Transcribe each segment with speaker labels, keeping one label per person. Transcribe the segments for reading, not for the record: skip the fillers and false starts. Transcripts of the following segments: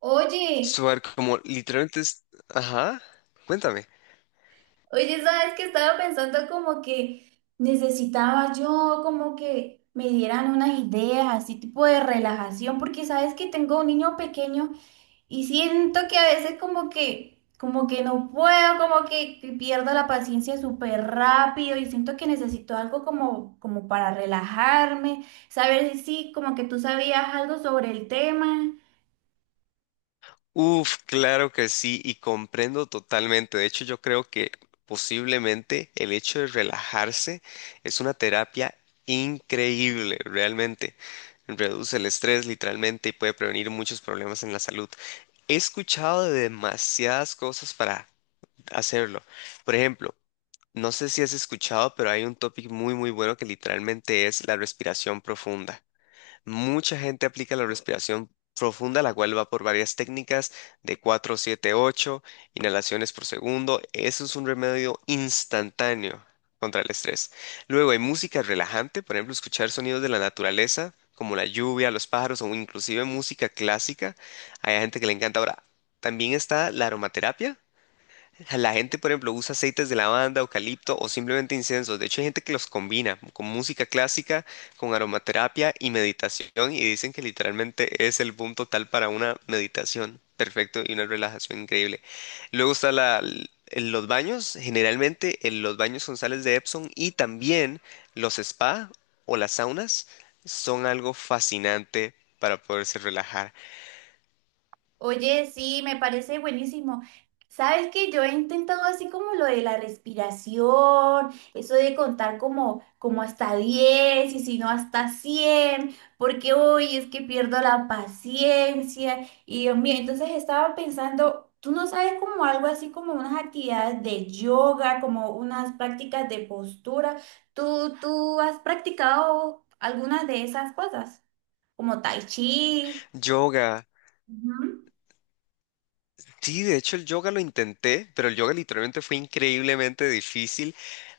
Speaker 1: Oye,
Speaker 2: Suar, como literalmente es. Ajá, cuéntame.
Speaker 1: sabes que estaba pensando como que necesitaba yo como que me dieran unas ideas, así tipo de relajación, porque sabes que tengo un niño pequeño y siento que a veces como que no puedo, que pierdo la paciencia súper rápido y siento que necesito algo como para relajarme, saber si sí, como que tú sabías algo sobre el tema.
Speaker 2: Uf, claro que sí, y comprendo totalmente. De hecho, yo creo que posiblemente el hecho de relajarse es una terapia increíble, realmente. Reduce el estrés literalmente y puede prevenir muchos problemas en la salud. He escuchado de demasiadas cosas para hacerlo. Por ejemplo, no sé si has escuchado, pero hay un topic muy, muy bueno que literalmente es la respiración profunda. Mucha gente aplica la respiración profunda, la cual va por varias técnicas de 4, 7, 8 inhalaciones por segundo. Eso es un remedio instantáneo contra el estrés. Luego hay música relajante, por ejemplo, escuchar sonidos de la naturaleza, como la lluvia, los pájaros o inclusive música clásica. Hay gente que le encanta. Ahora, también está la aromaterapia. La gente, por ejemplo, usa aceites de lavanda, eucalipto o simplemente incensos. De hecho, hay gente que los combina con música clásica, con aromaterapia y meditación y dicen que literalmente es el boom total para una meditación perfecto y una relajación increíble. Luego está la, en los baños, generalmente en los baños con sales de Epsom y también los spa o las saunas son algo fascinante para poderse relajar.
Speaker 1: Oye, sí, me parece buenísimo. Sabes que yo he intentado así como lo de la respiración, eso de contar como hasta 10 y si no hasta 100 porque hoy es que pierdo la paciencia y Dios mío. Entonces estaba pensando, tú no sabes como algo así como unas actividades de yoga, como unas prácticas de postura. Tú has practicado algunas de esas cosas, como tai chi?
Speaker 2: Yoga.
Speaker 1: Ujú.
Speaker 2: Sí, de hecho el yoga lo intenté, pero el yoga literalmente fue increíblemente difícil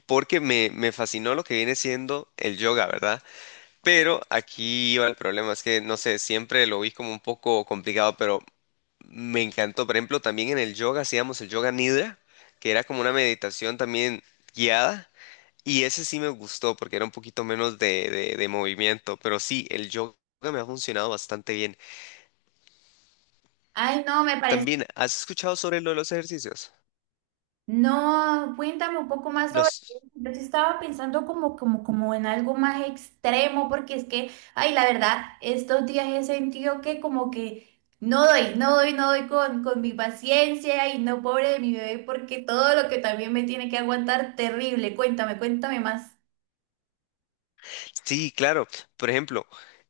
Speaker 2: porque me fascinó lo que viene siendo el yoga, ¿verdad? Pero aquí iba el problema, es que no sé, siempre lo vi como un poco complicado, pero me encantó. Por ejemplo, también en el yoga hacíamos el yoga nidra, que era como una meditación también guiada, y ese sí me gustó porque era un poquito menos de movimiento, pero sí, el yoga me ha funcionado bastante bien.
Speaker 1: Ay, no, me parece.
Speaker 2: También, ¿has escuchado sobre lo de los ejercicios?
Speaker 1: No, cuéntame un poco más sobre eso.
Speaker 2: Los...
Speaker 1: Yo sí estaba pensando como en algo más extremo, porque es que, ay, la verdad, estos días he sentido que como que no doy con mi paciencia y no, pobre de mi bebé, porque todo lo que también me tiene que aguantar, terrible. Cuéntame, cuéntame más.
Speaker 2: Sí, claro. Por ejemplo,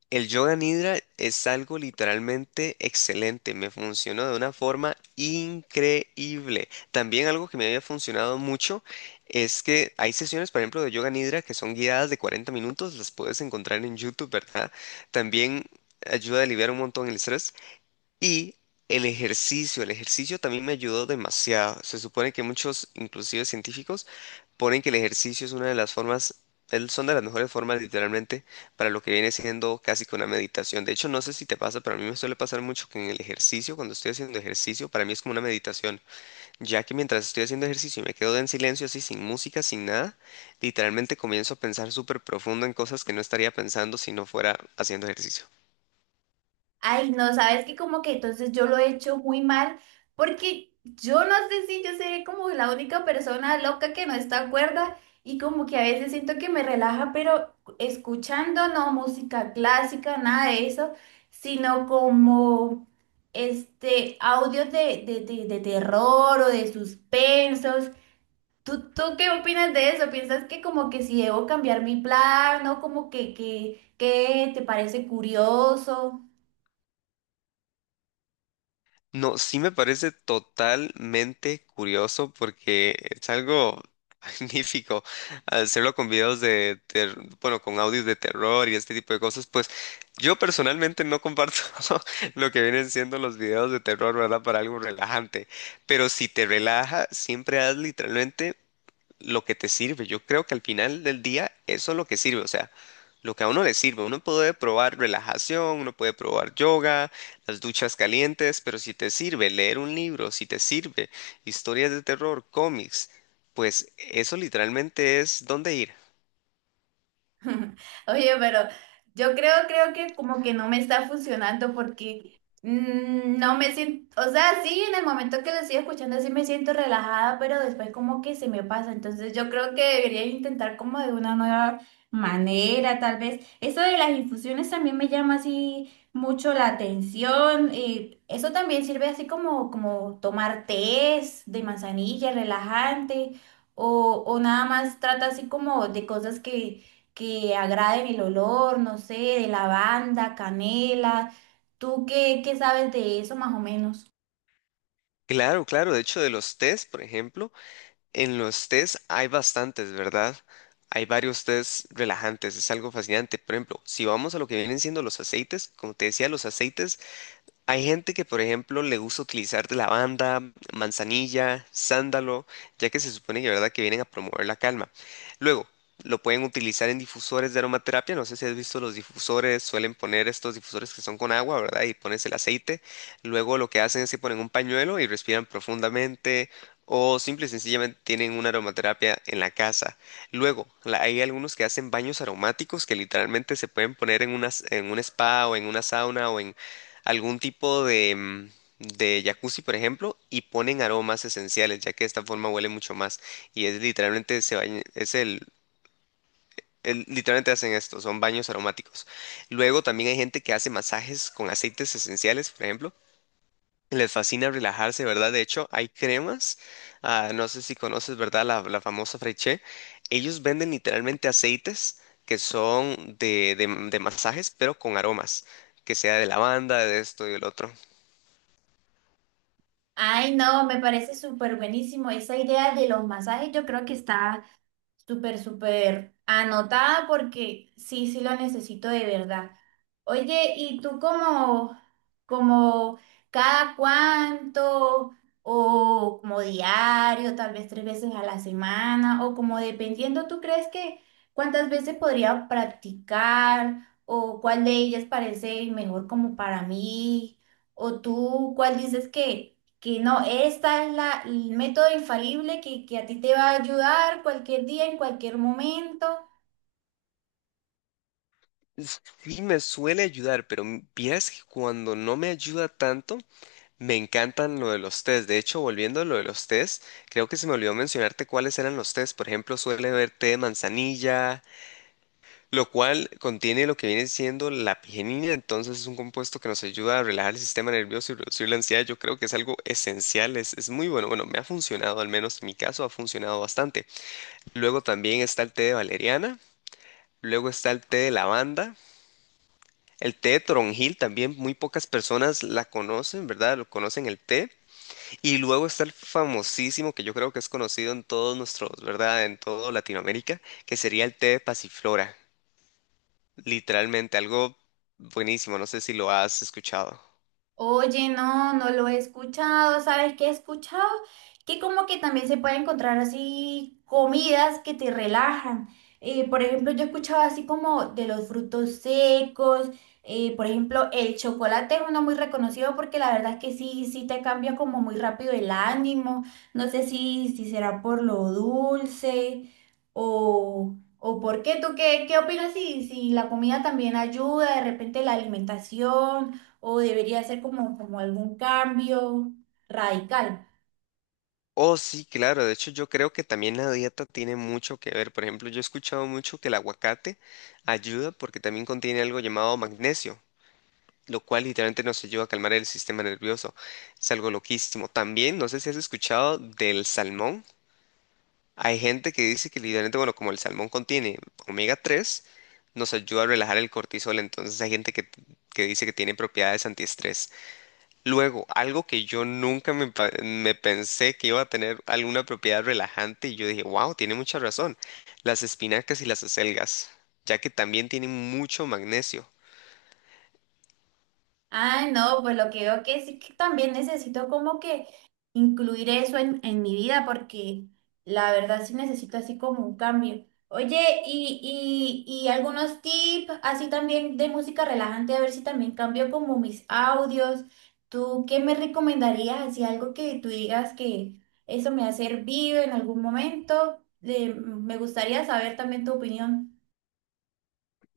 Speaker 2: el yoga nidra es algo literalmente excelente. Me funcionó de una forma increíble. También algo que me había funcionado mucho es que hay sesiones, por ejemplo, de yoga nidra que son guiadas de 40 minutos. Las puedes encontrar en YouTube, ¿verdad? También ayuda a aliviar un montón el estrés. Y el ejercicio también me ayudó demasiado. Se supone que muchos, inclusive científicos, ponen que el ejercicio es una de las formas, son de las mejores formas literalmente para lo que viene siendo casi que una meditación. De hecho, no sé si te pasa, pero a mí me suele pasar mucho que en el ejercicio, cuando estoy haciendo ejercicio, para mí es como una meditación, ya que mientras estoy haciendo ejercicio y me quedo en silencio, así sin música, sin nada, literalmente comienzo a pensar súper profundo en cosas que no estaría pensando si no fuera haciendo ejercicio.
Speaker 1: Ay, no, sabes que como que entonces yo lo he hecho muy mal porque yo no sé si yo seré como la única persona loca que no está cuerda y como que a veces siento que me relaja, pero escuchando no música clásica, nada de eso, sino como este audios de terror o de suspensos. ¿Tú qué opinas de eso? ¿Piensas que como que si debo cambiar mi plan o como que, que te parece curioso?
Speaker 2: No, sí me parece totalmente curioso porque es algo magnífico hacerlo con videos bueno, con audios de terror y este tipo de cosas. Pues yo personalmente no comparto lo que vienen siendo los videos de terror, ¿verdad? Para algo relajante. Pero si te relaja, siempre haz literalmente lo que te sirve. Yo creo que al final del día eso es lo que sirve, o sea, lo que a uno le sirve. Uno puede probar relajación, uno puede probar yoga, las duchas calientes, pero si te sirve leer un libro, si te sirve historias de terror, cómics, pues eso literalmente es dónde ir.
Speaker 1: Oye, pero yo creo que como que no me está funcionando porque no me siento, o sea, sí, en el momento que lo estoy escuchando sí me siento relajada, pero después como que se me pasa. Entonces yo creo que debería intentar como de una nueva manera, tal vez. Eso de las infusiones también me llama así mucho la atención, y eso también sirve así como, como tomar tés de manzanilla, relajante, o nada más trata así como de cosas que agraden el olor, no sé, de lavanda, canela. ¿Tú qué sabes de eso más o menos?
Speaker 2: Claro, claro. De hecho, de los test, por ejemplo, en los test hay bastantes, ¿verdad? Hay varios test relajantes, es algo fascinante. Por ejemplo, si vamos a lo que vienen siendo los aceites, como te decía, los aceites. Hay gente que, por ejemplo, le gusta utilizar de lavanda, manzanilla, sándalo, ya que se supone que, ¿verdad?, que vienen a promover la calma. Luego, lo pueden utilizar en difusores de aromaterapia. No sé si has visto los difusores, suelen poner estos difusores que son con agua, ¿verdad? Y pones el aceite. Luego lo que hacen es que ponen un pañuelo y respiran profundamente. O simple y sencillamente tienen una aromaterapia en la casa. Luego, hay algunos que hacen baños aromáticos que literalmente se pueden poner en una, en un spa o en una sauna o en algún tipo de, de jacuzzi, por ejemplo, y ponen aromas esenciales, ya que de esta forma huele mucho más. Y es literalmente, se baña- es el- literalmente hacen esto, son baños aromáticos. Luego también hay gente que hace masajes con aceites esenciales, por ejemplo. Les fascina relajarse, ¿verdad? De hecho, hay cremas, ah, no sé si conoces, ¿verdad? La famosa fraiche. Ellos venden literalmente aceites que son de, de masajes, pero con aromas, que sea de lavanda, de esto y del otro.
Speaker 1: Ay, no, me parece súper buenísimo. Esa idea de los masajes yo creo que está súper, súper anotada porque sí, sí lo necesito de verdad. Oye, ¿y tú como, como cada cuánto o como diario, tal vez tres veces a la semana o como dependiendo, ¿tú crees que cuántas veces podría practicar o cuál de ellas parece mejor como para mí? ¿O tú cuál dices que no, esta es la, el método infalible que a ti te va a ayudar cualquier día, en cualquier momento?
Speaker 2: Sí, me suele ayudar, pero vieras que cuando no me ayuda tanto, me encantan lo de los test. De hecho, volviendo a lo de los test, creo que se me olvidó mencionarte cuáles eran los test. Por ejemplo, suele haber té de manzanilla, lo cual contiene lo que viene siendo la pigenina, entonces es un compuesto que nos ayuda a relajar el sistema nervioso y reducir la ansiedad. Yo creo que es algo esencial, es muy bueno. Bueno, me ha funcionado, al menos en mi caso ha funcionado bastante. Luego también está el té de valeriana, luego está el té de lavanda. El té de toronjil también muy pocas personas la conocen, ¿verdad? Lo conocen el té. Y luego está el famosísimo, que yo creo que es conocido en todos nuestros, ¿verdad? En toda Latinoamérica, que sería el té de pasiflora. Literalmente, algo buenísimo, no sé si lo has escuchado.
Speaker 1: Oye, no, no lo he escuchado. ¿Sabes qué he escuchado? Que como que también se puede encontrar así comidas que te relajan. Por ejemplo, yo he escuchado así como de los frutos secos. Eh, por ejemplo, el chocolate es uno muy reconocido porque la verdad es que sí, sí te cambia como muy rápido el ánimo. No sé si será por lo dulce o por qué. ¿Tú qué, qué opinas si, si la comida también ayuda, de repente la alimentación? ¿O debería ser como, como algún cambio radical?
Speaker 2: Oh, sí, claro, de hecho yo creo que también la dieta tiene mucho que ver. Por ejemplo, yo he escuchado mucho que el aguacate ayuda porque también contiene algo llamado magnesio, lo cual literalmente nos ayuda a calmar el sistema nervioso. Es algo loquísimo. También, no sé si has escuchado del salmón. Hay gente que dice que literalmente, bueno, como el salmón contiene omega-3 nos ayuda a relajar el cortisol. Entonces hay gente que dice que tiene propiedades antiestrés. Luego, algo que yo nunca me pensé que iba a tener alguna propiedad relajante y yo dije, wow, tiene mucha razón. Las espinacas y las acelgas, ya que también tienen mucho magnesio.
Speaker 1: Ah, no, pues lo que veo que sí, que también necesito como que incluir eso en mi vida porque la verdad sí necesito así como un cambio. Oye, y algunos tips así también de música relajante, a ver si también cambio como mis audios. ¿Tú qué me recomendarías? Así algo que tú digas que eso me ha servido en algún momento. Me gustaría saber también tu opinión.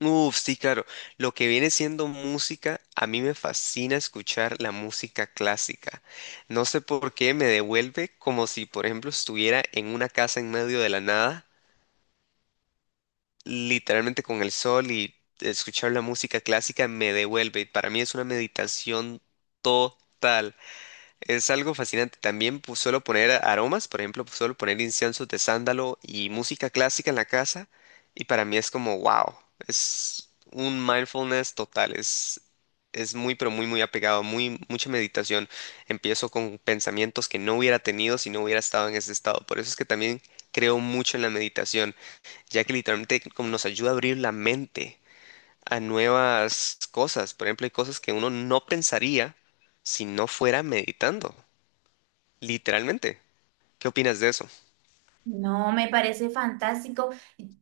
Speaker 2: Uf, sí, claro. Lo que viene siendo música, a mí me fascina escuchar la música clásica. No sé por qué me devuelve como si, por ejemplo, estuviera en una casa en medio de la nada, literalmente con el sol y escuchar la música clásica me devuelve. Para mí es una meditación total. Es algo fascinante. También pues, suelo poner aromas, por ejemplo, pues, suelo poner inciensos de sándalo y música clásica en la casa. Y para mí es como, wow, es un mindfulness total. Es muy, pero muy, muy apegado, muy, mucha meditación. Empiezo con pensamientos que no hubiera tenido si no hubiera estado en ese estado. Por eso es que también creo mucho en la meditación, ya que literalmente como nos ayuda a abrir la mente a nuevas cosas. Por ejemplo, hay cosas que uno no pensaría si no fuera meditando. Literalmente. ¿Qué opinas de eso?
Speaker 1: No, me parece fantástico.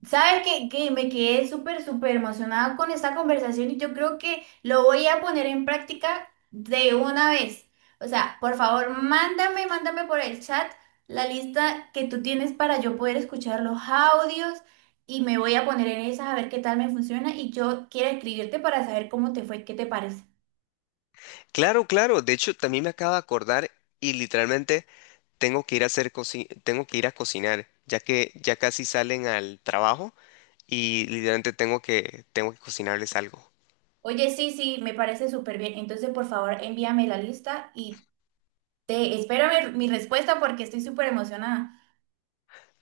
Speaker 1: ¿Sabes qué? Que me quedé súper, súper emocionada con esta conversación y yo creo que lo voy a poner en práctica de una vez. O sea, por favor, mándame, mándame por el chat la lista que tú tienes para yo poder escuchar los audios y me voy a poner en esa a ver qué tal me funciona y yo quiero escribirte para saber cómo te fue, qué te parece.
Speaker 2: Claro, claro. De hecho, también me acabo de acordar y literalmente tengo que ir a tengo que ir a cocinar, ya que ya casi salen al trabajo y literalmente tengo que cocinarles algo.
Speaker 1: Oye, sí, sí, me parece súper bien. Entonces, por favor, envíame la lista y te espero mi, mi respuesta porque estoy súper emocionada.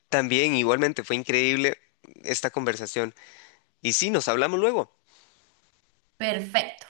Speaker 2: También igualmente fue increíble esta conversación. Y sí, nos hablamos luego.
Speaker 1: Perfecto.